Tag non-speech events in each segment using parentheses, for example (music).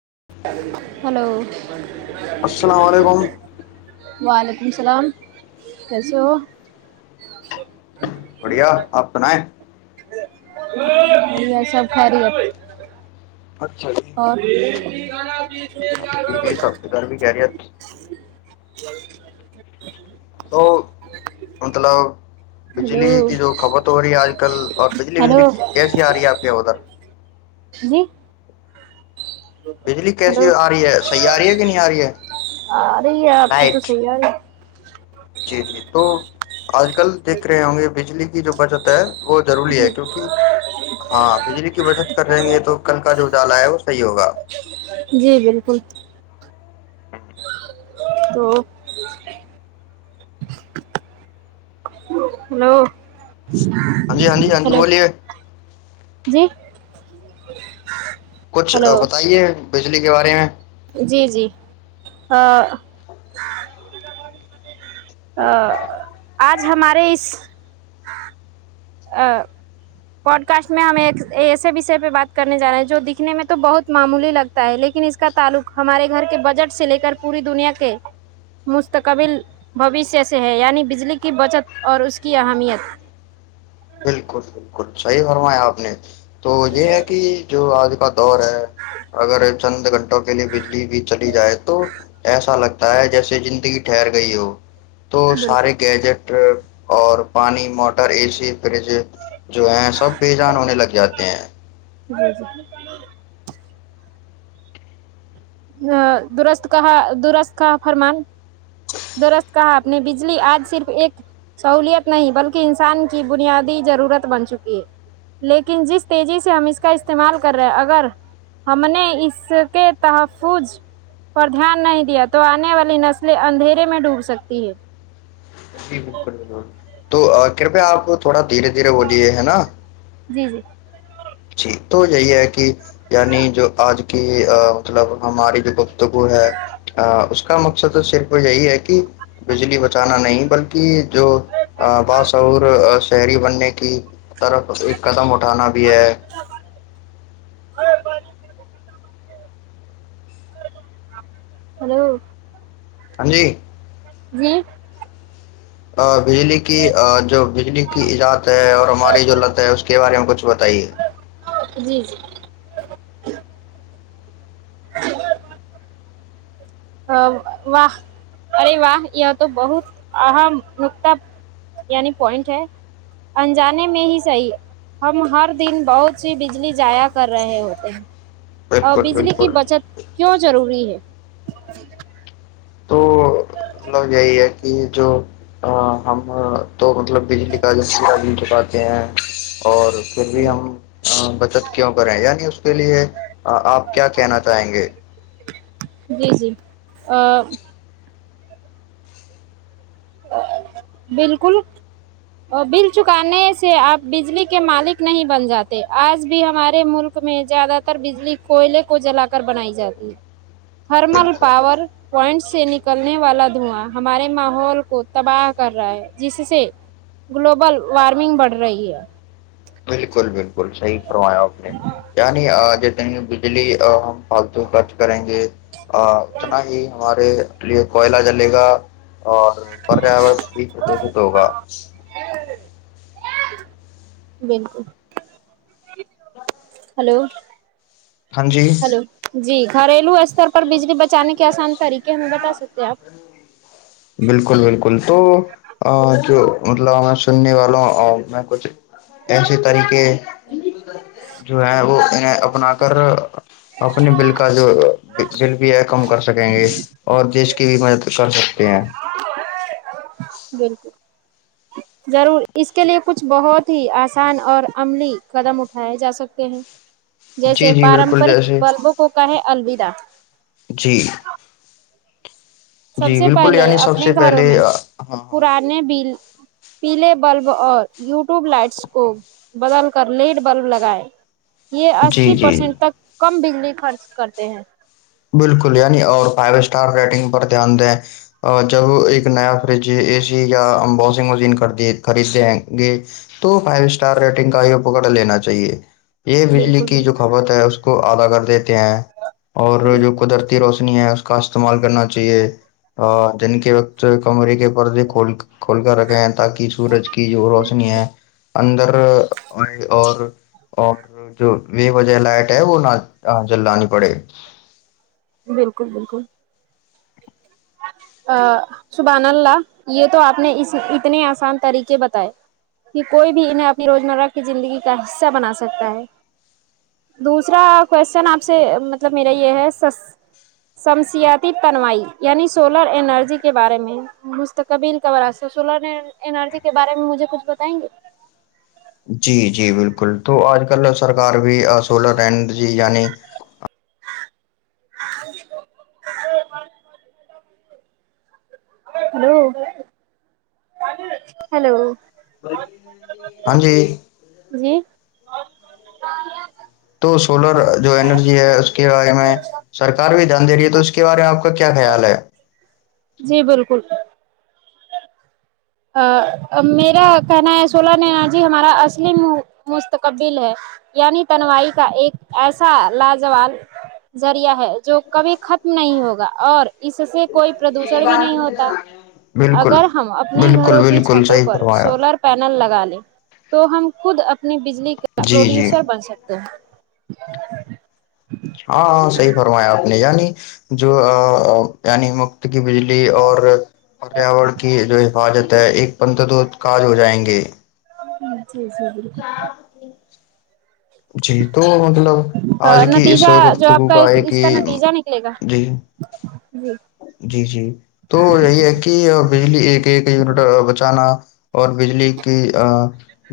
(unintelligible) السلام علیکم وعلیکم السلام کیسے ہو بڑھیا آنا ہے یہ سب کھا رہی ہے اچھا جی ہاں جی جی سب گرمی کہہ رہی ہے (inaudible) تو مطلب ہلو بجلی کی جو کھپت ہو رہی ہے آج کل اور بجلی وجلی ہلو کیسی آ رہی ہے آپ کے ادھر جی بجلی ہلو کیسی آ رہی ہے صحیح آ رہی ہے کہ نہیں آ رہی ہے آ رہی ہے آپ کی تو لائٹ صحیح آ رہ ہے (inaudible) جی جی تو آج کل دیکھ رہے ہوں گے بجلی کی جو بچت ہے وہ ضروری ہے کیونکہ ہاں بجلی کی بچت کر رہیں گے تو کل کا جو اجالا ہے وہ صحیح ہوگا جی جی بالکل تو ہلو ہاں جی ہاں جی ہاں جی ہلو بولیے جی (inaudible) کچھ ہلو بتائیے بجلی کے بارے میں جی جی آج ہمارے اس آ پوڈ کاسٹ میں ہم ایک ایسے وشے پہ بات کرنے جا رہے ہیں جو دکھنے میں تو بہت معمولی لگتا ہے لیکن اس کا تعلق ہمارے گھر کے بجٹ سے لے کر پوری دنیا کے مستقبل بوشیہ سے ہے یعنی بجلی کی بچت اور اس کی اہمیت بالکل بالکل صحیح فرمایا آپ نے تو یہ ہے کہ جو آج کا دور ہے اگر چند گھنٹوں کے لیے بجلی بھی چلی جائے تو ایسا لگتا ہے جیسے زندگی ٹھہر گئی ہو تو بالکل سارے گیجٹ اور پانی موٹر اے سی جو ہے سب بیےجان ہونے لگ جاتے ہیں جی جی درست کہا درست کہا فرمان درست کہا اپ نے بجلی آج صرف ایک سہولیت نہیں بلکہ انسان کی بنیادی ضرورت بن چکی ہے لیکن جس تیزی سے ہم اس کا استعمال کر رہے ہیں اگر ہم نے اس کے تح فوج پر دھیان نہیں دیا تو آنے والی نسلیں اندھیرے میں ڈوب سکتی ہے جی بالکل بالکل تو کرپیا آپ تھوڑا دھیرے دھیرے بلیے ہے نا جی جی جی تو یہی ہے کہ یعنی جو آج کی مطلب ہماری جو گفتگو ہے ا اس کا مقصد تو صرف یہی ہے کہ بجلی بچانا نہیں بلکہ جو باسور شہری بننے کی طرف ایک قدم اٹھانا بھی ہے (inaudible) ہلو ہاں جی جی ا بجلی کی جو بجلی کی ایجاد ہے اور ہم ہماری جو لت ہے اس کے بارے میں کچھ بتائیے جی جی واہ ارے واہ یہ تو بہت اہم نکتا یعنی پوائنٹ ہے انجانے میں ہی صحیح ہم ہر دن بہت سی بجلی جایا کر رہے ہوتے ہیں ا بالکل بجلی کی بالکل بچت کیوں ضروری ہے ہہ تو مطلب یہی ہے کہ جو ا ہم تو مطلب بجلی کا چکاتے ہیں اور پھر بھی ہم بچت کیوں کریں یعنی اس کے لیے آپ کیا کہنا چاہیں گے جی جی بالکل بل چکانے سے آپ بجلی کے مالک نہیں بن جاتے آج بھی ہمارے ملک میں زیادہ تر بجلی کوئلے کو جلا کر بنائی جاتی ہے تھرمل بالکل پاور پوائنٹ سے نکلنے والا دھواں ہمارے ماحول کو تباہ کر رہا ہے جس سے گلوبل وارمنگ بڑھ رہی ہے ملکول ب ل ش کروایا نے کیا نہیں ج ت جلی پالتو خرچ کریں گے اتنا ہی ہمارے لیے کوئلہ جلے گا اور پریا بھی پردوشت ہوگا جی بالکل ہلو ہاں جی ہلو جی گھریلو استر پر بجلی بچانے کے آسان طریقے ہم بتا سکتے ہیں آپ بالکل بالکل تو جو مطلب میں سننے والا ہوں اور میں کچھ ایسیے طریق جو ہے وہ انہیں اپنا کر اپنے بل کا جو جل بھی ہے کم کر سکیں گے اور دیش کی بھی کر سکتے ہیں بالکل ضرور اس کے لیے کچھ بہت ہی آسان اور عملی قدم اٹھائے جا سکتے ہیں جیسے جی جی بالکل پارمپرک جیسے بلبوں کو کہے الوودا جی سب جی سے بالکل پہلے یعنی سب اپنے سے گھروں پہلے میں ہاں ہاں پرانے بل پیلے بلب اور یوٹیوب لائٹس کو بدل کر لیٹ بلب لگائے یہ جی اسی جی پرسینٹ تک کم بگ خرچ کرتے ہیں بالکل یعنی اور فائیو اسٹار ریٹنگ پر دھیان دیں اور جب ایک نیا ف اے سی یا ہم واشنگ مشین خد خریدیں گے تو فائیو اسٹار ریٹنگ کا ہی اپکر لینا چاہیے یہ بجلی بالکل کی جو بالکل کھپت ہے اس کو ادا کر دیتے ہیں اور جو قدرتی روشنی ہے کا استعمال کرنا چاہیے دن کے وقت کمرے کے پردے کول کھول کر رکھے ہیں تاکہ سورج کی جو روشنی ہے اندر اور اور جو ب وجہ لائٹ ہے وہ نہ چلانی پڑے بالکل بالکل سبان اللہ یہ تو آپ نے اس اتنے آسان طریقے بتائے کہ کوئی بھی انہیں اپنی روزمرہ کی زندگی کا حصہ بنا سکتا ہے دوسرا کوشچن آپ سے مطلب میرا یہ ہے شمسیاتی تنوائی یعنی سولر انرجی کے بارے میں مستقبیل کاب راست سولر انرجی کے بارے میں مجھے کچھ بتائیں گے جی جی بالکل تو آج کل سرکار بھی سولر رہڈ جی یعنی ہلو ہیلو ہاں جی جی تو سولر جو اینرجی ہے اس کے بارے میں سرکار بھی دھیان دے رہی ہے تو اس کے بارے میں آپ کا کیا خیال ہے جی بالکل ا میرا کہنا ہے سولہ نینا جی ہمارا اصلی مستقبل ہے یعنی تنوائی کا ایک ایسا لاازوال ذریعہ ہے جو کبھی ختم نہیں ہوگا اور اس سے کوئی پردوشن بھی نہیں ہوتا بالکل اگر ہم اپنے بالکل گھروں کی بالکل چھتوں صحیح پر فرمایا سولر پینل لگا لیں تو ہم خود اپنے اپنی بجلی کا جی جی پروڈیوسر بن سکتے ہیں چ ہاں ہاں صحیح فرمایا آپ نے یعنی جو یعنی کی بجلی اور پریاور کی جو ہے کہ جاتا ہے ایک پنتر دو کاج ہو جائیں گے ہوں جی جی بالک جی تو مطلب آج بالکل کی اس نتیجہ جو آپ گفتگو کا ایک اس ہی نتیجہ نکلے گا جی جی جی جی تو یہی ہے کہ بجلی ایک ایک یونٹ بچانا اور بجلی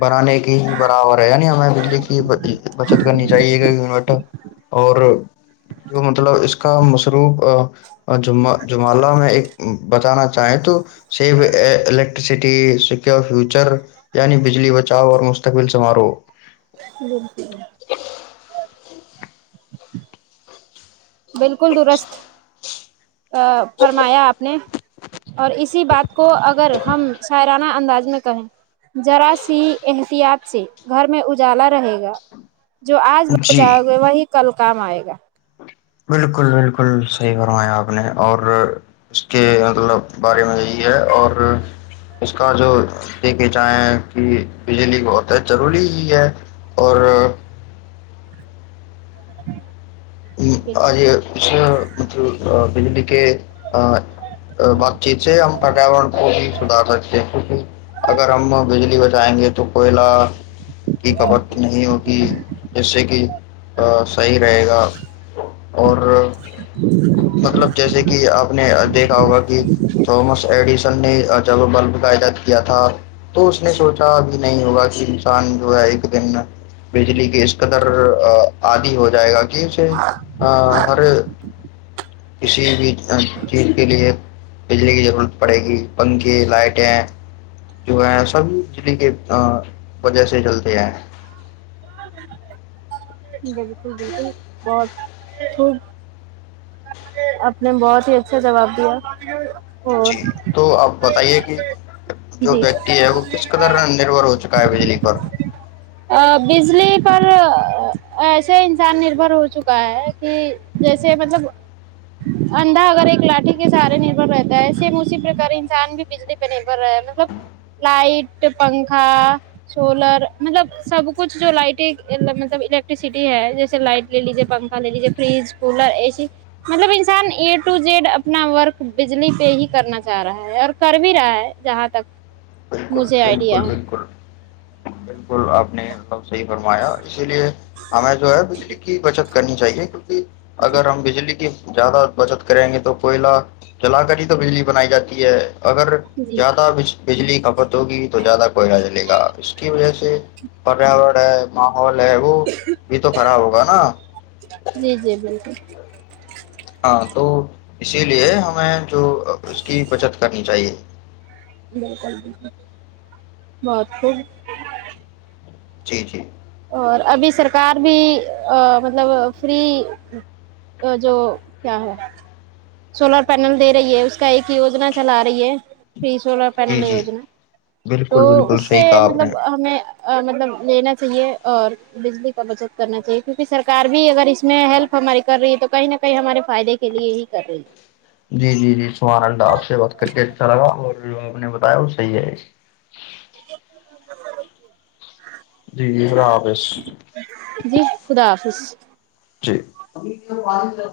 بنانے کی برابر ہے یعنی ہمیں بجلی کی بچت کرنی چاہیے یورٹ اور جو مطلب اس کا سوپ (inaudible) اور م (unintelligible) جمالہ میں ایک بتانا چاہیں تو سیف الیکٹریسٹی سک فیوچر یعنی بجلی بچاؤ اور مستقبل سماروہ (unintelligible) بالکل درست ا فرمایا آپ نے اور اسی بات کو اگر ہم سع انداز میں کہیں جذرا سی احتیاط سے گھر میں اجالا رہے گا جو آج جی بچایا ہوئے وہی کل کام آئے گا بالکل بالکل صحیح فرمایا آپ نے اور اس کے مطلب بارے میں یہی ہے اور اس کا جو دیکے چاہیں کہ بجلی بہت ہے ضروری ہی ہے اور (unintelligible) بالکل آج مط (unintelligible) بجلی کے بات چیت سے ہم پریاورن کو بھی سدھار سکتے ہیں کیونکہ اگر ہم بجلی بچائیں گے تو کوئلہ کی کپت نہیں ہوگ جس سے کہ صحیح رہے گا اور مطلب جیسے کہ آپ نے دیکھا ہوگا کہ تھامس ایڈیسن نے جب بلب قعداد کیا تھا تو اس نے سوچا ا نہیں ہوگا کہ انسان جو ہے ایک دن بجلی کیس قدر آدی ہو جائے گا کہ آ آر (inaudible) کسی بھی چیز کے لیے بجلی کی ضرورت پڑے گی پنکھے لائٹیں جو ہے سب بجلی کے وجہ سے چلتے ہیں بالکل بالکل بہت خوب اپپ نے بہت ہی اچھا جواب دیا (inaudible) جی تو آپ بتائیے کہ جو جی ویکتی ہے وہ کس قدر نربھر ہو چکا ہے بجلی پر بجلی پر ایسے انسان نربھر ہو چکا ہے کہ جیسے مطلب انھا اگر ایک لاٹھی کے سہارے نربھر رہتا ہے سے اسی پرک انسان بھی بجلی پہ نربھر رہا مطلب لائٹ پنکھا سولر مطلب سب کچھ جو لائٹ مطلب الیکٹرسٹی ہے جیسے لائٹ لے لیجے پنکھا لے لیجے فریج کولر اے سی مطلب انسان اے ٹو جیڈ اپنا ورک بجلی پہ ہی کرنا چاہ رہا ہے اور کر بھی رہا ہے جہاں تک بالکل مجھے بالکل آئیڈیا ہے (inaudible) بالکل آپ نے صحیح فرمایا اسی لیے ہمیں جو ہے بجلی کی بچت کرنی چاہیے اگر ہم بجلی کی زیادہ بچت کریں گے تو کوئلہ چلا کر ہی تو بجلی بنائی جاتی ہے اگر جی زیاد بچ بجلی کھپت ہوگی تو زیادہ کوئی نہ جلے گا اس کی وجہ سے پریاورن ا (unintelligible) اورے وہو بھی تو خراب ہوگا نا جی جی بالکل ہاں تو اسی لیے ہمیں جو اس کی بچت کرنی چاہیے بالکل بالکل بت خب جی جی اور ابھی سرکار بھی مطلب فری جو کیا ہے سولر پینل دے رہی ہے اس کا ایک یوجنا چلا رہی ہے فری سولر جی پینل جی یوجنا تو بالکل بالکل اس سے صحیح کہا آپ مطلب نے ہمیں مطلب لینا چاہیے اور بجلی کا بچت کرنا چاہیے کیونکہ سرکار بھی اگر اس میں ہیلپ ہماری کر رہی تو کہیں نہ کہیں ہمارے فائد کے لیے ہی س (unintelligible) جی جی جی سہانندا آپ سے بات کر کے اچھا لگا اور جو ہمپ نے بتایا وہ صحیح ہے (inaudible) جی خراب ہےس جی خدا حافظ جیبھی